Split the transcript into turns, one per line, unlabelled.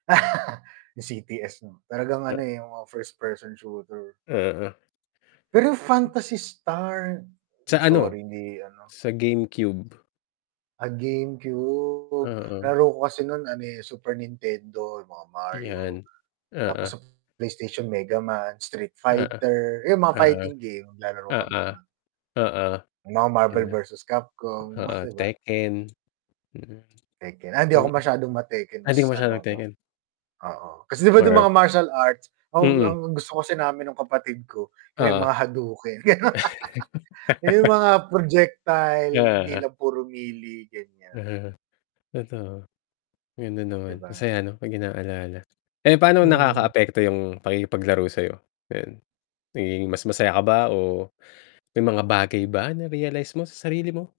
Yung CTS 'no. Talagang ano,
Ya
eh, yung mga first person shooter.
Oo.
Pero Fantasy Star.
Sa ano,
Sorry, hindi ano.
sa GameCube.
Ah, GameCube,
Mm.
nalaro ko kasi nun ano, eh, Super Nintendo, yung mga Mario,
Ayan,
tapos
oo.
sa PlayStation Megaman, Street
Oo.
Fighter, yun mga
Oo.
fighting game naglalaro ka
Oo.
ba nun?
Oo.
Yung mga Marvel
Yeah.
versus Capcom
Oo,
'di ba?
Tekken, mm.
Tekken, ah, hindi ako
Mm.
masyadong ma-Tekken
Ah, hindi ka
mas
masyadong
ano ko
nag-Tekken.
oo, kasi 'di ba dun mga
[unintelligible]
martial arts. Oh,
Mm.
ang gusto kasi namin nung kapatid ko yung may
Oo.
mga hadouken. Yung mga projectile, hindi
Oo.
lang puro melee, ganyan.
Uh-huh, totoo. Ganun
'Di
naman,
ba?
masaya ano, 'pag inaalala. Eh, paano
Mm.
nakakaapekto yung pakikipaglaro sa'yo, ngayon? Nagiging mas masaya ka ba o may mga bagay ba na-realize mo sa sarili mo?